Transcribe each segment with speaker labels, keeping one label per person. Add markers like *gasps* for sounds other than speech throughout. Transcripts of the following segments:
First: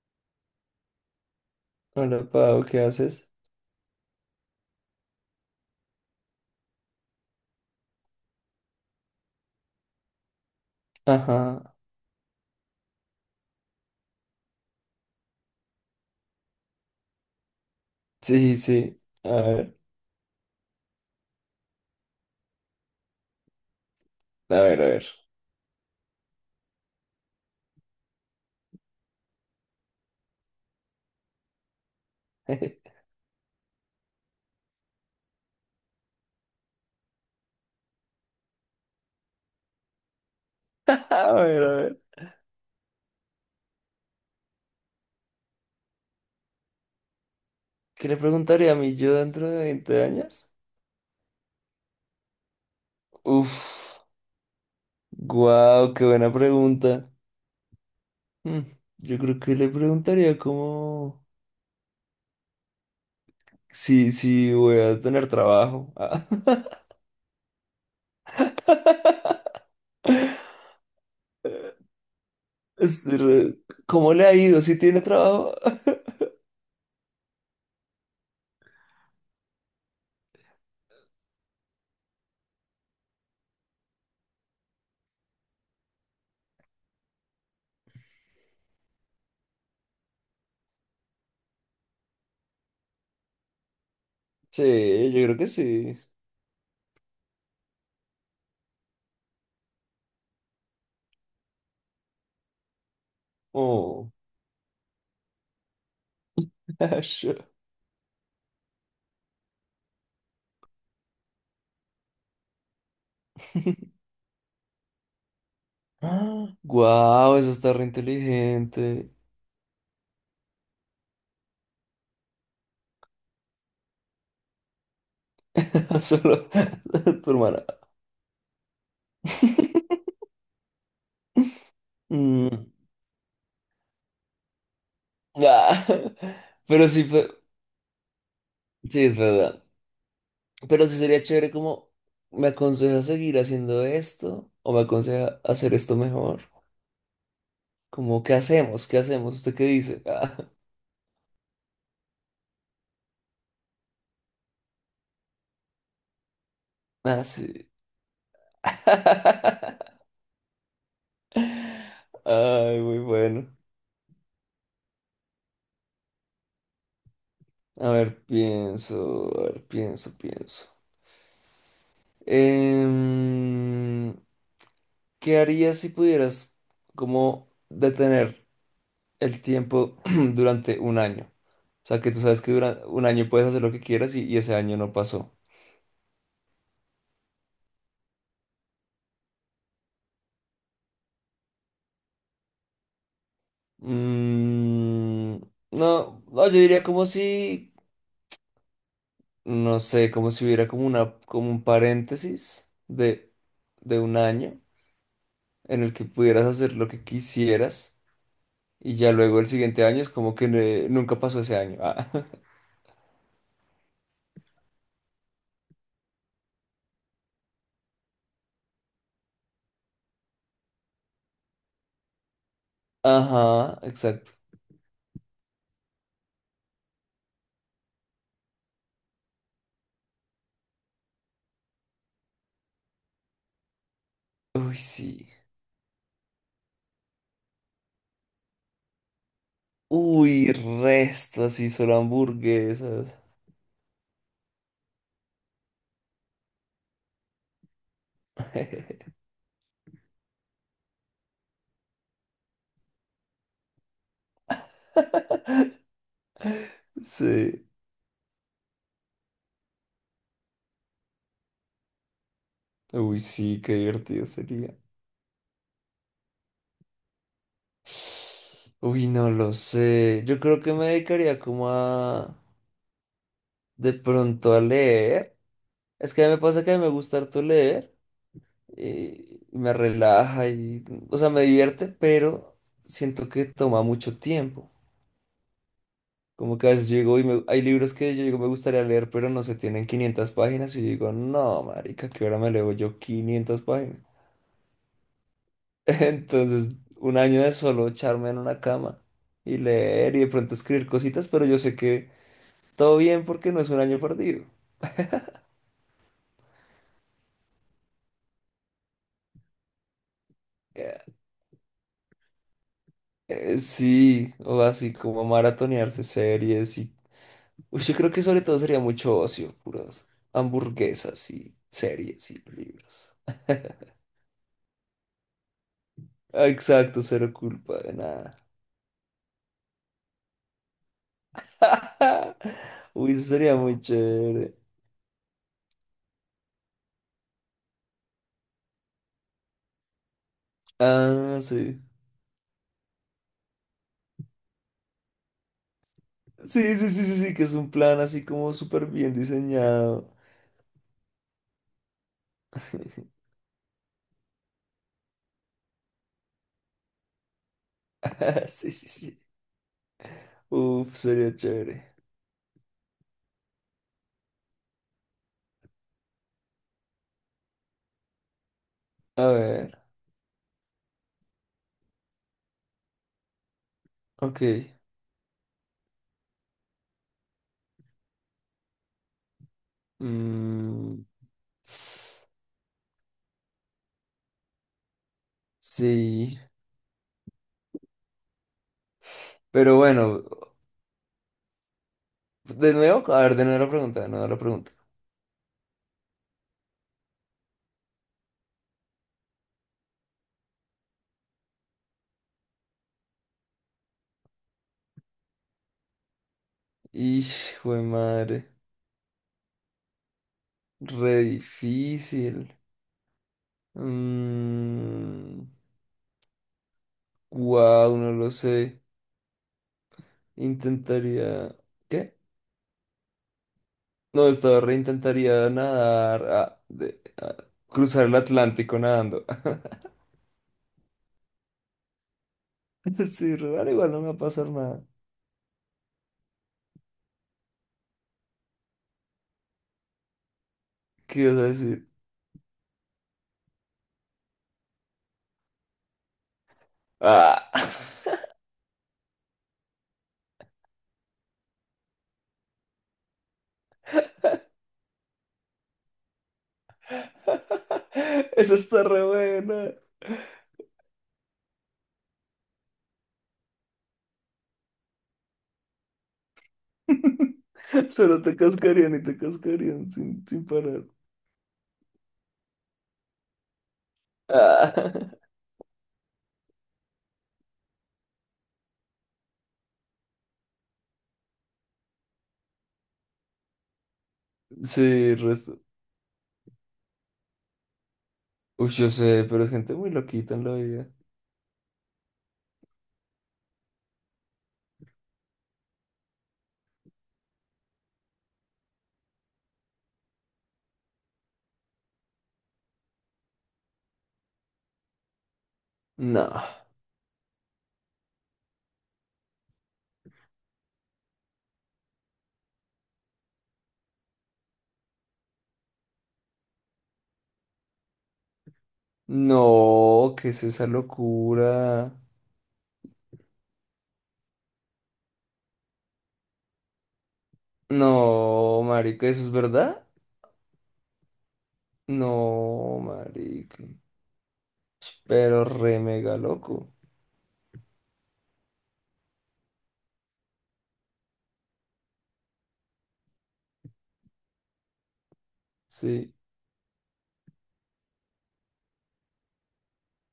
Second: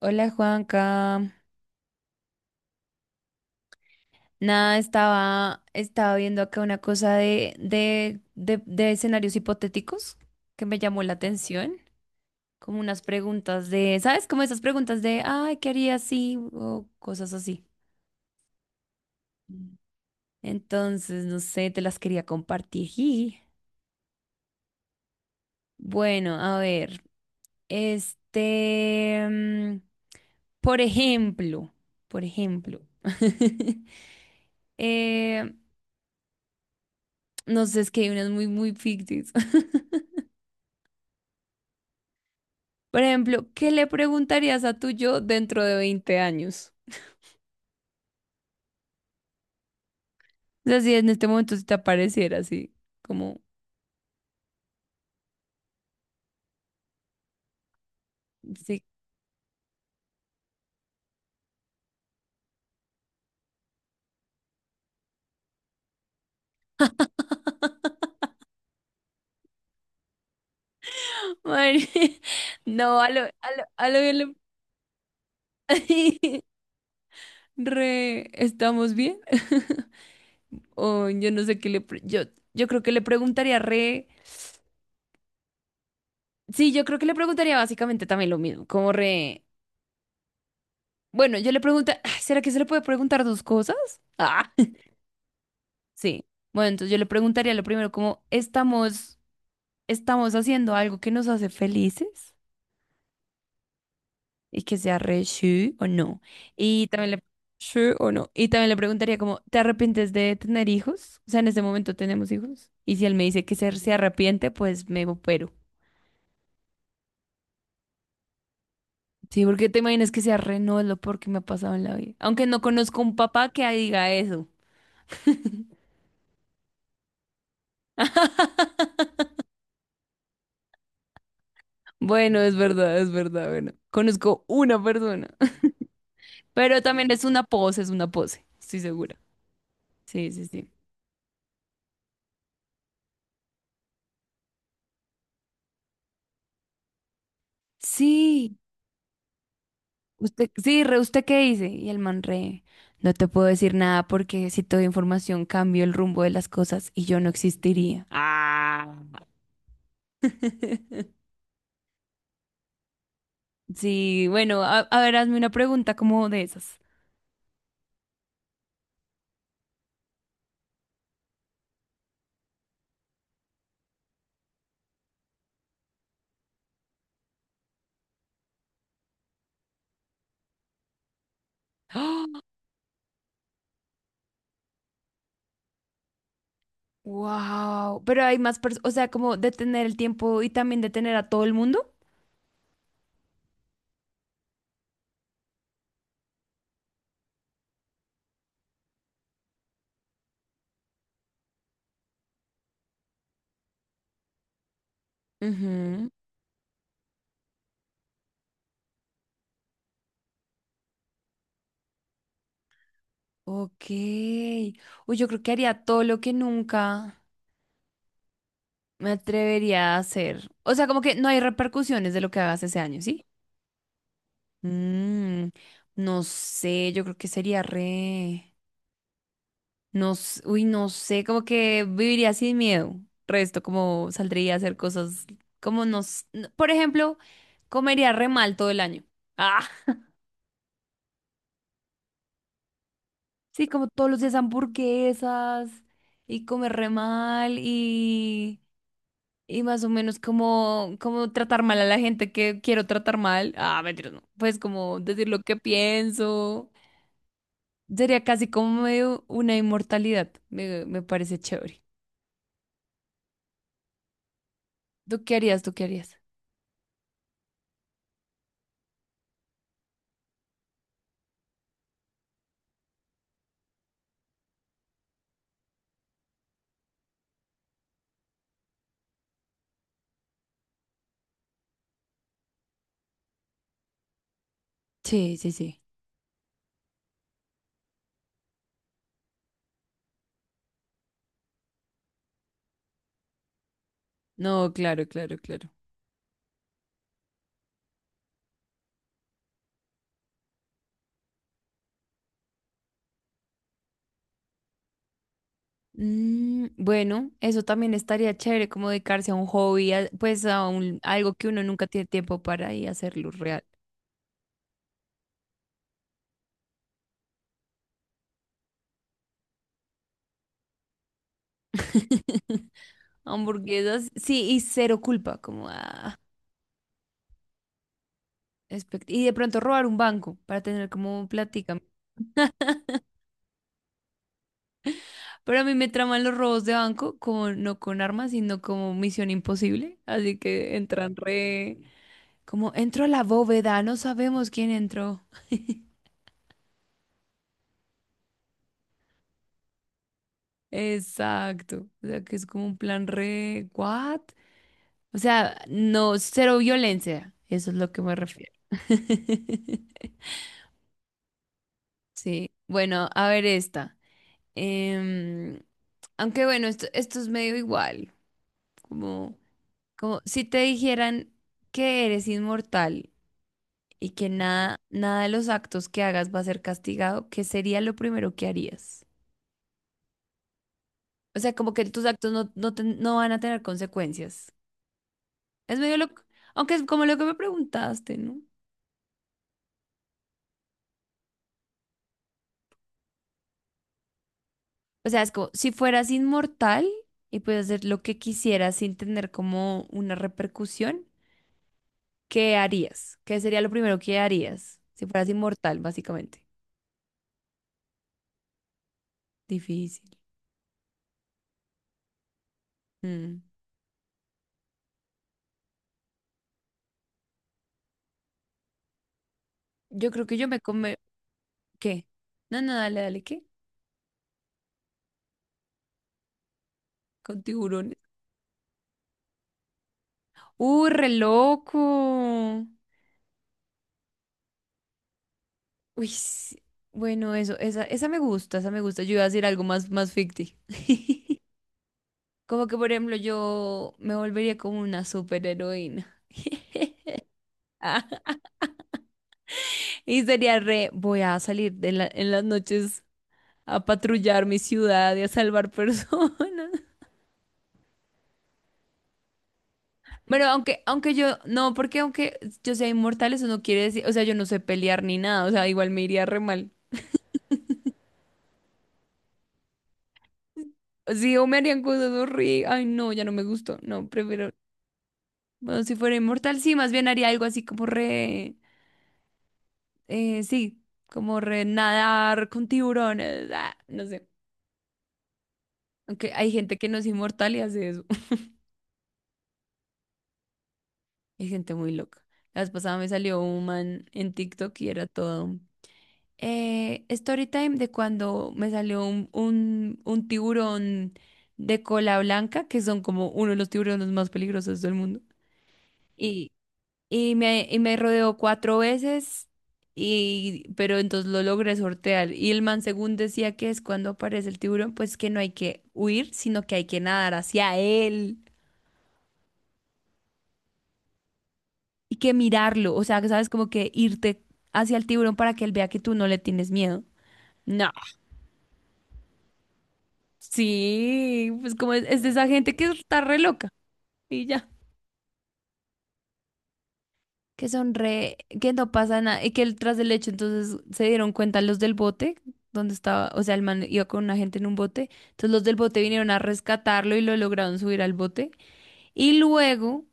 Speaker 1: Hola, Juanca.
Speaker 2: Hola, Pau, ¿qué haces?
Speaker 1: Nada, estaba viendo acá una cosa de escenarios hipotéticos que me llamó la atención.
Speaker 2: Ajá.
Speaker 1: Como unas preguntas de, ¿sabes? Como esas preguntas de, ay, ¿qué haría si? O cosas así.
Speaker 2: Sí, sí. A
Speaker 1: Mm.
Speaker 2: ver,
Speaker 1: Entonces, no sé, te las quería compartir. Y
Speaker 2: a ver, a ver.
Speaker 1: bueno, a ver, este, mm, por ejemplo, por ejemplo,
Speaker 2: *laughs*
Speaker 1: *laughs* eh, no sé, es que hay unas muy, muy ficticias. *laughs*
Speaker 2: A ver, a ver.
Speaker 1: Por ejemplo, ¿qué le preguntarías a tu yo dentro de 20 años?
Speaker 2: ¿Qué le preguntaría a mí yo dentro de 20 años?
Speaker 1: O sea, si en este momento se te apareciera así, como,
Speaker 2: Uf, guau, qué buena pregunta. Mm,
Speaker 1: sí,
Speaker 2: yo creo que le preguntaría como si voy a tener trabajo. Ah, *laughs*
Speaker 1: madre, *laughs* no, a
Speaker 2: este,
Speaker 1: lo, a lo, a lo
Speaker 2: ¿cómo
Speaker 1: bien
Speaker 2: le
Speaker 1: le-
Speaker 2: ha ido? ¿Si tiene trabajo? *laughs*
Speaker 1: *laughs* re, ¿estamos bien? *laughs* O yo no sé qué le, pre- yo creo que le preguntaría re, sí, yo creo que le preguntaría básicamente también lo mismo, como re, bueno, yo le pregunta, *sighs* ¿será que se le puede preguntar dos cosas? Ah,
Speaker 2: Sí, yo creo que
Speaker 1: *laughs*
Speaker 2: sí.
Speaker 1: sí. Bueno, entonces yo le preguntaría lo primero, como, ¿estamos? ¿Estamos haciendo algo que nos hace felices
Speaker 2: Oh,
Speaker 1: y que sea re sí o no? Y
Speaker 2: *laughs*
Speaker 1: también le,
Speaker 2: sure.
Speaker 1: sí o no. Y también le preguntaría como, ¿te arrepientes de tener hijos? O sea, en este momento tenemos hijos. Y si él me dice que se
Speaker 2: *laughs*
Speaker 1: arrepiente, pues me opero.
Speaker 2: Guau, eso está re inteligente.
Speaker 1: Sí, porque te imaginas que sea re no es lo peor que me ha pasado en la vida. Aunque no conozco un papá que diga eso.
Speaker 2: *laughs* Solo *laughs* tu hermana. *laughs*
Speaker 1: Bueno,
Speaker 2: Mm,
Speaker 1: es verdad, bueno. Conozco una persona.
Speaker 2: ah, *laughs*
Speaker 1: *laughs* Pero
Speaker 2: pero sí
Speaker 1: también
Speaker 2: fue,
Speaker 1: es una pose, estoy
Speaker 2: sí
Speaker 1: segura.
Speaker 2: es verdad.
Speaker 1: Sí, sí, sí.
Speaker 2: Pero sí sería chévere como, ¿me aconseja seguir haciendo esto? ¿O me aconseja hacer esto mejor? Como, ¿qué
Speaker 1: Sí,
Speaker 2: hacemos? ¿Qué hacemos? ¿Usted qué dice? *laughs* Ah,
Speaker 1: usted, sí, re, ¿usted qué dice? Y el man re, no te puedo decir nada porque si te doy información cambio el rumbo de las cosas y yo
Speaker 2: ah,
Speaker 1: no
Speaker 2: sí.
Speaker 1: existiría. Ah.
Speaker 2: *laughs*
Speaker 1: *laughs*
Speaker 2: Ay, muy bueno.
Speaker 1: Sí, bueno, a ver, hazme una pregunta como de esas.
Speaker 2: A ver, pienso, pienso. Em, ¿Qué harías si pudieras como detener el tiempo *clears throat* durante un año? O sea, que tú sabes que
Speaker 1: *gasps*
Speaker 2: durante un año puedes hacer lo que quieras y ese año no pasó.
Speaker 1: Wow, pero hay más personas, o sea, como detener el tiempo y también detener a todo el mundo.
Speaker 2: Mm, no, no, yo diría como si, no sé, como si hubiera como un paréntesis de, un año en el que
Speaker 1: Ujú.
Speaker 2: pudieras hacer lo que quisieras y ya luego el siguiente año es como que nunca pasó ese año. Ah.
Speaker 1: Ok. Uy, yo creo que haría todo lo que nunca me atrevería a hacer. O sea, como que no hay repercusiones de lo que hagas ese año,
Speaker 2: *laughs*
Speaker 1: ¿sí?
Speaker 2: Ajá, exacto.
Speaker 1: Mm, no sé, yo creo que sería re... No, s- uy, no sé, como que viviría sin miedo. Resto, como saldría a hacer
Speaker 2: Uy,
Speaker 1: cosas
Speaker 2: sí.
Speaker 1: como nos... Por ejemplo, comería re mal todo el año. Ah,
Speaker 2: Uy, resto, así solo hamburguesas.
Speaker 1: sí, como todos los días hamburguesas y comer re mal y...
Speaker 2: *laughs*
Speaker 1: Y más o menos como, como tratar mal a la gente que quiero tratar mal. Ah, mentira, no. Pues como decir lo que pienso.
Speaker 2: Sí.
Speaker 1: Sería casi como medio una inmortalidad. Me parece chévere.
Speaker 2: Uy, sí, qué divertido sería.
Speaker 1: ¿Tú qué harías? ¿Tú qué harías?
Speaker 2: Uy, no lo sé. Yo creo que me dedicaría como a de pronto a leer. Es que me pasa que a mí me gusta harto leer, y me relaja y, o sea, me divierte, pero siento que toma mucho tiempo.
Speaker 1: Sí, sí, sí.
Speaker 2: Como que a veces llego y hay libros que yo digo me gustaría leer, pero no se tienen 500 páginas y yo digo, no, marica, ¿qué hora me leo yo 500 páginas?
Speaker 1: No, claro, claro, claro.
Speaker 2: *laughs* Entonces, un año de solo echarme en una cama y leer y de pronto escribir cositas, pero yo sé que todo bien porque no es un año perdido.
Speaker 1: Mm, bueno, eso también estaría chévere, como dedicarse a un hobby, a- pues a un,
Speaker 2: Eh,
Speaker 1: algo que uno nunca tiene tiempo para y hacerlo real.
Speaker 2: sí, o así como maratonearse series y... Uy, yo creo que sobre todo sería mucho ocio, puras hamburguesas y series y
Speaker 1: *laughs*
Speaker 2: libros.
Speaker 1: Hamburguesas, sí, y cero culpa, como ah,
Speaker 2: Ah, exacto, cero culpa de nada.
Speaker 1: espect- y de pronto robar un banco para tener como plática.
Speaker 2: *laughs* Uy, eso sería muy chévere.
Speaker 1: Pero a mí me traman los robos de banco, como, no con armas, sino como misión imposible. Así que entran
Speaker 2: Ah,
Speaker 1: re...
Speaker 2: sí.
Speaker 1: Como entró a la bóveda, no sabemos quién entró.
Speaker 2: Sí, sí, sí, sí, sí, que es un plan así como súper bien diseñado.
Speaker 1: Exacto. O sea, que es como un plan
Speaker 2: *laughs*
Speaker 1: re... ¿What? O sea, no, cero violencia. Eso es lo que me
Speaker 2: *laughs*
Speaker 1: refiero.
Speaker 2: Sí, sí, sí.
Speaker 1: *laughs*
Speaker 2: Uf, sería chévere.
Speaker 1: Sí. Bueno, a ver esta. Em, aunque bueno, esto es medio igual.
Speaker 2: A
Speaker 1: Como,
Speaker 2: ver,
Speaker 1: como si te dijeran que eres inmortal, y que
Speaker 2: ok.
Speaker 1: nada, nada de los actos que hagas va a ser castigado, ¿qué sería lo primero que harías?
Speaker 2: Mm,
Speaker 1: O sea, como que tus actos no, no, ten- no van a tener consecuencias. Es medio lo,
Speaker 2: sí,
Speaker 1: aunque es como lo que me preguntaste, ¿no?
Speaker 2: pero bueno, de nuevo, a ver, de nuevo la pregunta, de nuevo la pregunta.
Speaker 1: O sea, es como si fueras inmortal y puedes hacer lo que quisieras sin tener como una repercusión, ¿qué harías? ¿Qué sería lo primero que harías si fueras inmortal, básicamente?
Speaker 2: Hijo de madre,
Speaker 1: Difícil.
Speaker 2: re difícil.
Speaker 1: Mm.
Speaker 2: Mm, wow, no lo sé.
Speaker 1: Yo creo que yo me come...
Speaker 2: Intentaría.
Speaker 1: ¿Qué?
Speaker 2: ¿Qué?
Speaker 1: No, no, dale, dale, ¿qué?
Speaker 2: No, estaba re intentaría nadar,
Speaker 1: Con tiburones.
Speaker 2: cruzar el Atlántico nadando. *laughs*
Speaker 1: Re loco.
Speaker 2: Sí, re, igual no me va a pasar nada.
Speaker 1: Uy, sí. Bueno, eso, esa me gusta, esa me gusta. Yo iba a decir algo más, más ficti.
Speaker 2: ¿Qué ibas
Speaker 1: *laughs*
Speaker 2: a decir?
Speaker 1: Como que, por ejemplo, yo me volvería como una superheroína. *laughs*
Speaker 2: Ah,
Speaker 1: Ah, y sería re, voy a salir de la- en las noches a patrullar mi ciudad y a salvar personas. *laughs*
Speaker 2: *laughs* esa está re buena.
Speaker 1: Bueno, aunque, aunque yo, no, porque aunque yo sea inmortal, eso no quiere decir, o sea, yo no sé pelear ni nada, o sea, igual me iría re mal.
Speaker 2: Solo te cascarían y te cascarían sin parar.
Speaker 1: Sí, o me harían cosas horribles. Ay, no, ya no me gustó. No, prefiero.
Speaker 2: Ah,
Speaker 1: Bueno, si fuera inmortal, sí, más bien haría algo así como re, sí, como re nadar con tiburones, ah, no sé.
Speaker 2: *laughs* sí, resto.
Speaker 1: Aunque hay gente que no es inmortal y hace eso. *laughs*
Speaker 2: Uy, yo sé, pero es gente muy loquita en la vida.
Speaker 1: Hay gente muy loca. La vez pasada me salió un man en TikTok y era todo. Story time de cuando me salió un tiburón de cola blanca, que son como uno de los tiburones más peligrosos del mundo.
Speaker 2: No,
Speaker 1: Y me rodeó 4 veces, y, pero entonces lo logré sortear. Y el man, según decía que es cuando aparece el tiburón, pues que no hay que huir, sino que hay que nadar hacia él
Speaker 2: no, ¿qué es esa locura?
Speaker 1: y que mirarlo. O sea, que sabes, como que irte hacia el tiburón para que él vea que tú no le tienes miedo. No,
Speaker 2: No, marica, ¿eso es verdad?
Speaker 1: sí, pues como es de esa gente
Speaker 2: No,
Speaker 1: que está re
Speaker 2: marica.
Speaker 1: loca y ya.
Speaker 2: Pero re mega loco.
Speaker 1: Que son re, que no pasa nada, y que el- tras el hecho entonces se dieron cuenta los del bote, donde estaba, o sea, el man iba con una gente en un bote, entonces los del bote
Speaker 2: Sí.
Speaker 1: vinieron a rescatarlo y lo lograron subir al bote, y luego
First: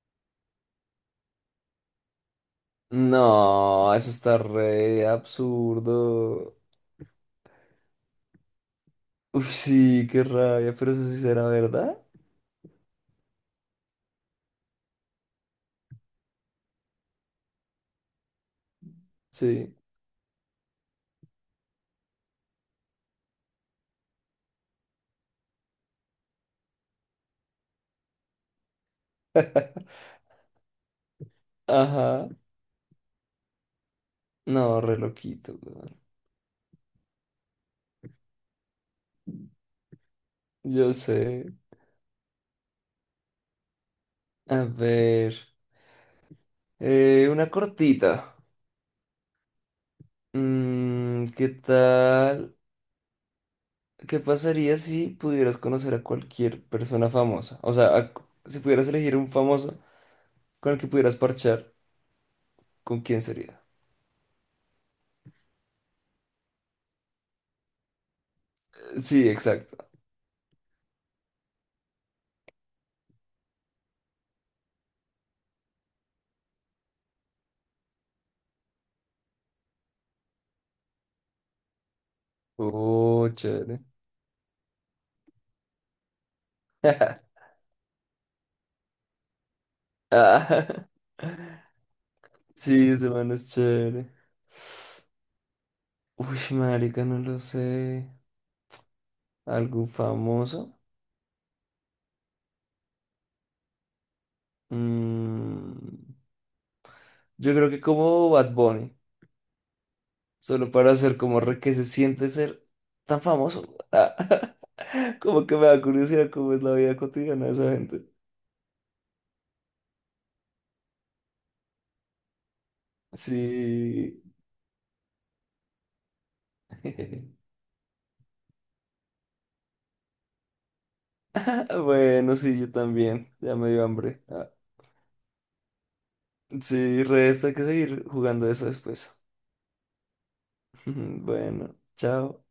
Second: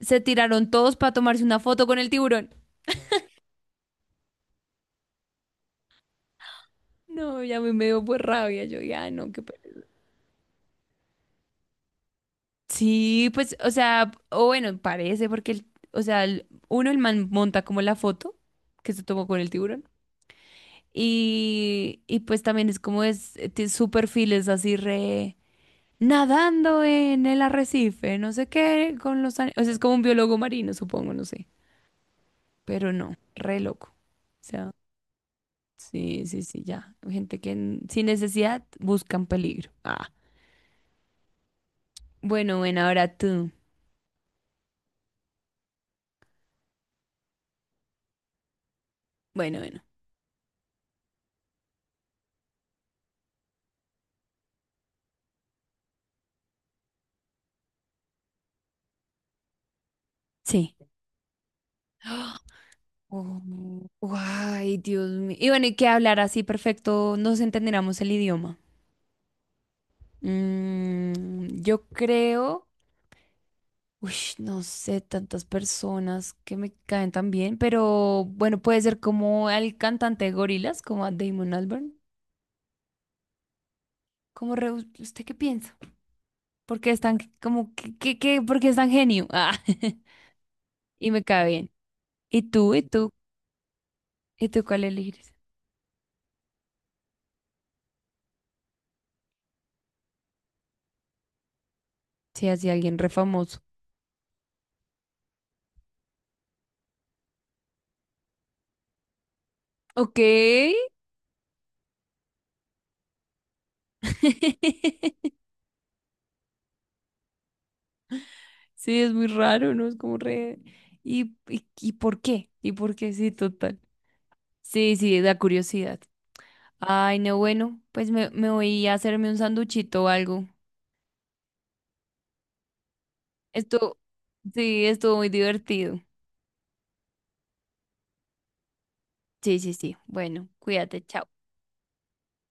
Speaker 1: se tiraron todos para tomarse una foto con el tiburón.
Speaker 2: No, eso está re absurdo.
Speaker 1: No, ya me dio pues rabia, yo ya no, qué
Speaker 2: Uf,
Speaker 1: pena.
Speaker 2: sí, qué rabia, pero eso sí será verdad.
Speaker 1: Sí, pues, o sea, o bueno, parece, porque, el- o sea, el- uno, el man monta como la foto que se tomó con el
Speaker 2: Sí.
Speaker 1: tiburón. Y pues también es como es, tiene su perfil es así re, nadando en el arrecife, no sé qué, con los ani- O sea, es como un biólogo marino, supongo, no sé.
Speaker 2: Ajá.
Speaker 1: Pero no, re loco. O sea,
Speaker 2: No, re loquito, weón.
Speaker 1: sí, sí, sí, ya. Gente que n- sin necesidad buscan peligro. Ah.
Speaker 2: Yo sé.
Speaker 1: Bueno, bueno, ahora tú.
Speaker 2: A ver. Una cortita.
Speaker 1: Bueno, bueno.
Speaker 2: ¿Qué tal? ¿Qué pasaría si pudieras conocer a cualquier persona famosa? O sea, si pudieras elegir un famoso con
Speaker 1: Sí.
Speaker 2: el que pudieras parchar,
Speaker 1: *gasps* ¡Ah!
Speaker 2: ¿con quién
Speaker 1: Oh,
Speaker 2: sería?
Speaker 1: ay, Dios mío. Y bueno, y que hablar así perfecto, nos entendiéramos el idioma.
Speaker 2: Sí, exacto.
Speaker 1: Mm, yo creo. Uy, no sé, tantas personas que me caen tan bien, pero bueno, puede ser como el cantante de Gorilas, como a Damon Albarn.
Speaker 2: Oh, chévere.
Speaker 1: ¿Cómo re- usted qué piensa? ¿Por qué es tan
Speaker 2: *laughs*
Speaker 1: como que, que- por qué es tan genio? Ah, *laughs*
Speaker 2: Ah,
Speaker 1: y me cae
Speaker 2: *laughs*
Speaker 1: bien. ¿Y tú? ¿Y
Speaker 2: Sí,
Speaker 1: tú?
Speaker 2: ese man es chévere.
Speaker 1: ¿Y tú cuál elegirías?
Speaker 2: Uy, marica, no lo sé. ¿Algún famoso?
Speaker 1: Sí, así alguien re famoso.
Speaker 2: Mm, yo creo que como Bad Bunny,
Speaker 1: Ok.
Speaker 2: solo para hacer como re que se siente ser tan famoso. *laughs*
Speaker 1: *laughs*
Speaker 2: Como que me da curiosidad cómo es la vida cotidiana de esa gente.
Speaker 1: Sí, es muy raro, ¿no? Es como re. ¿Y, y por qué? ¿Y por qué? Sí, total.
Speaker 2: Sí.
Speaker 1: Sí, sí, da curiosidad. Ay, no,
Speaker 2: *laughs*
Speaker 1: bueno, pues me voy a hacerme un sanduchito o algo.
Speaker 2: Bueno, sí, yo también. Ya me dio
Speaker 1: Esto,
Speaker 2: hambre. Ah,
Speaker 1: sí, estuvo muy divertido.
Speaker 2: sí, resta hay que seguir jugando eso después.
Speaker 1: Sí, sí, sí. Bueno,
Speaker 2: *laughs*
Speaker 1: cuídate, chao.
Speaker 2: Bueno, chao.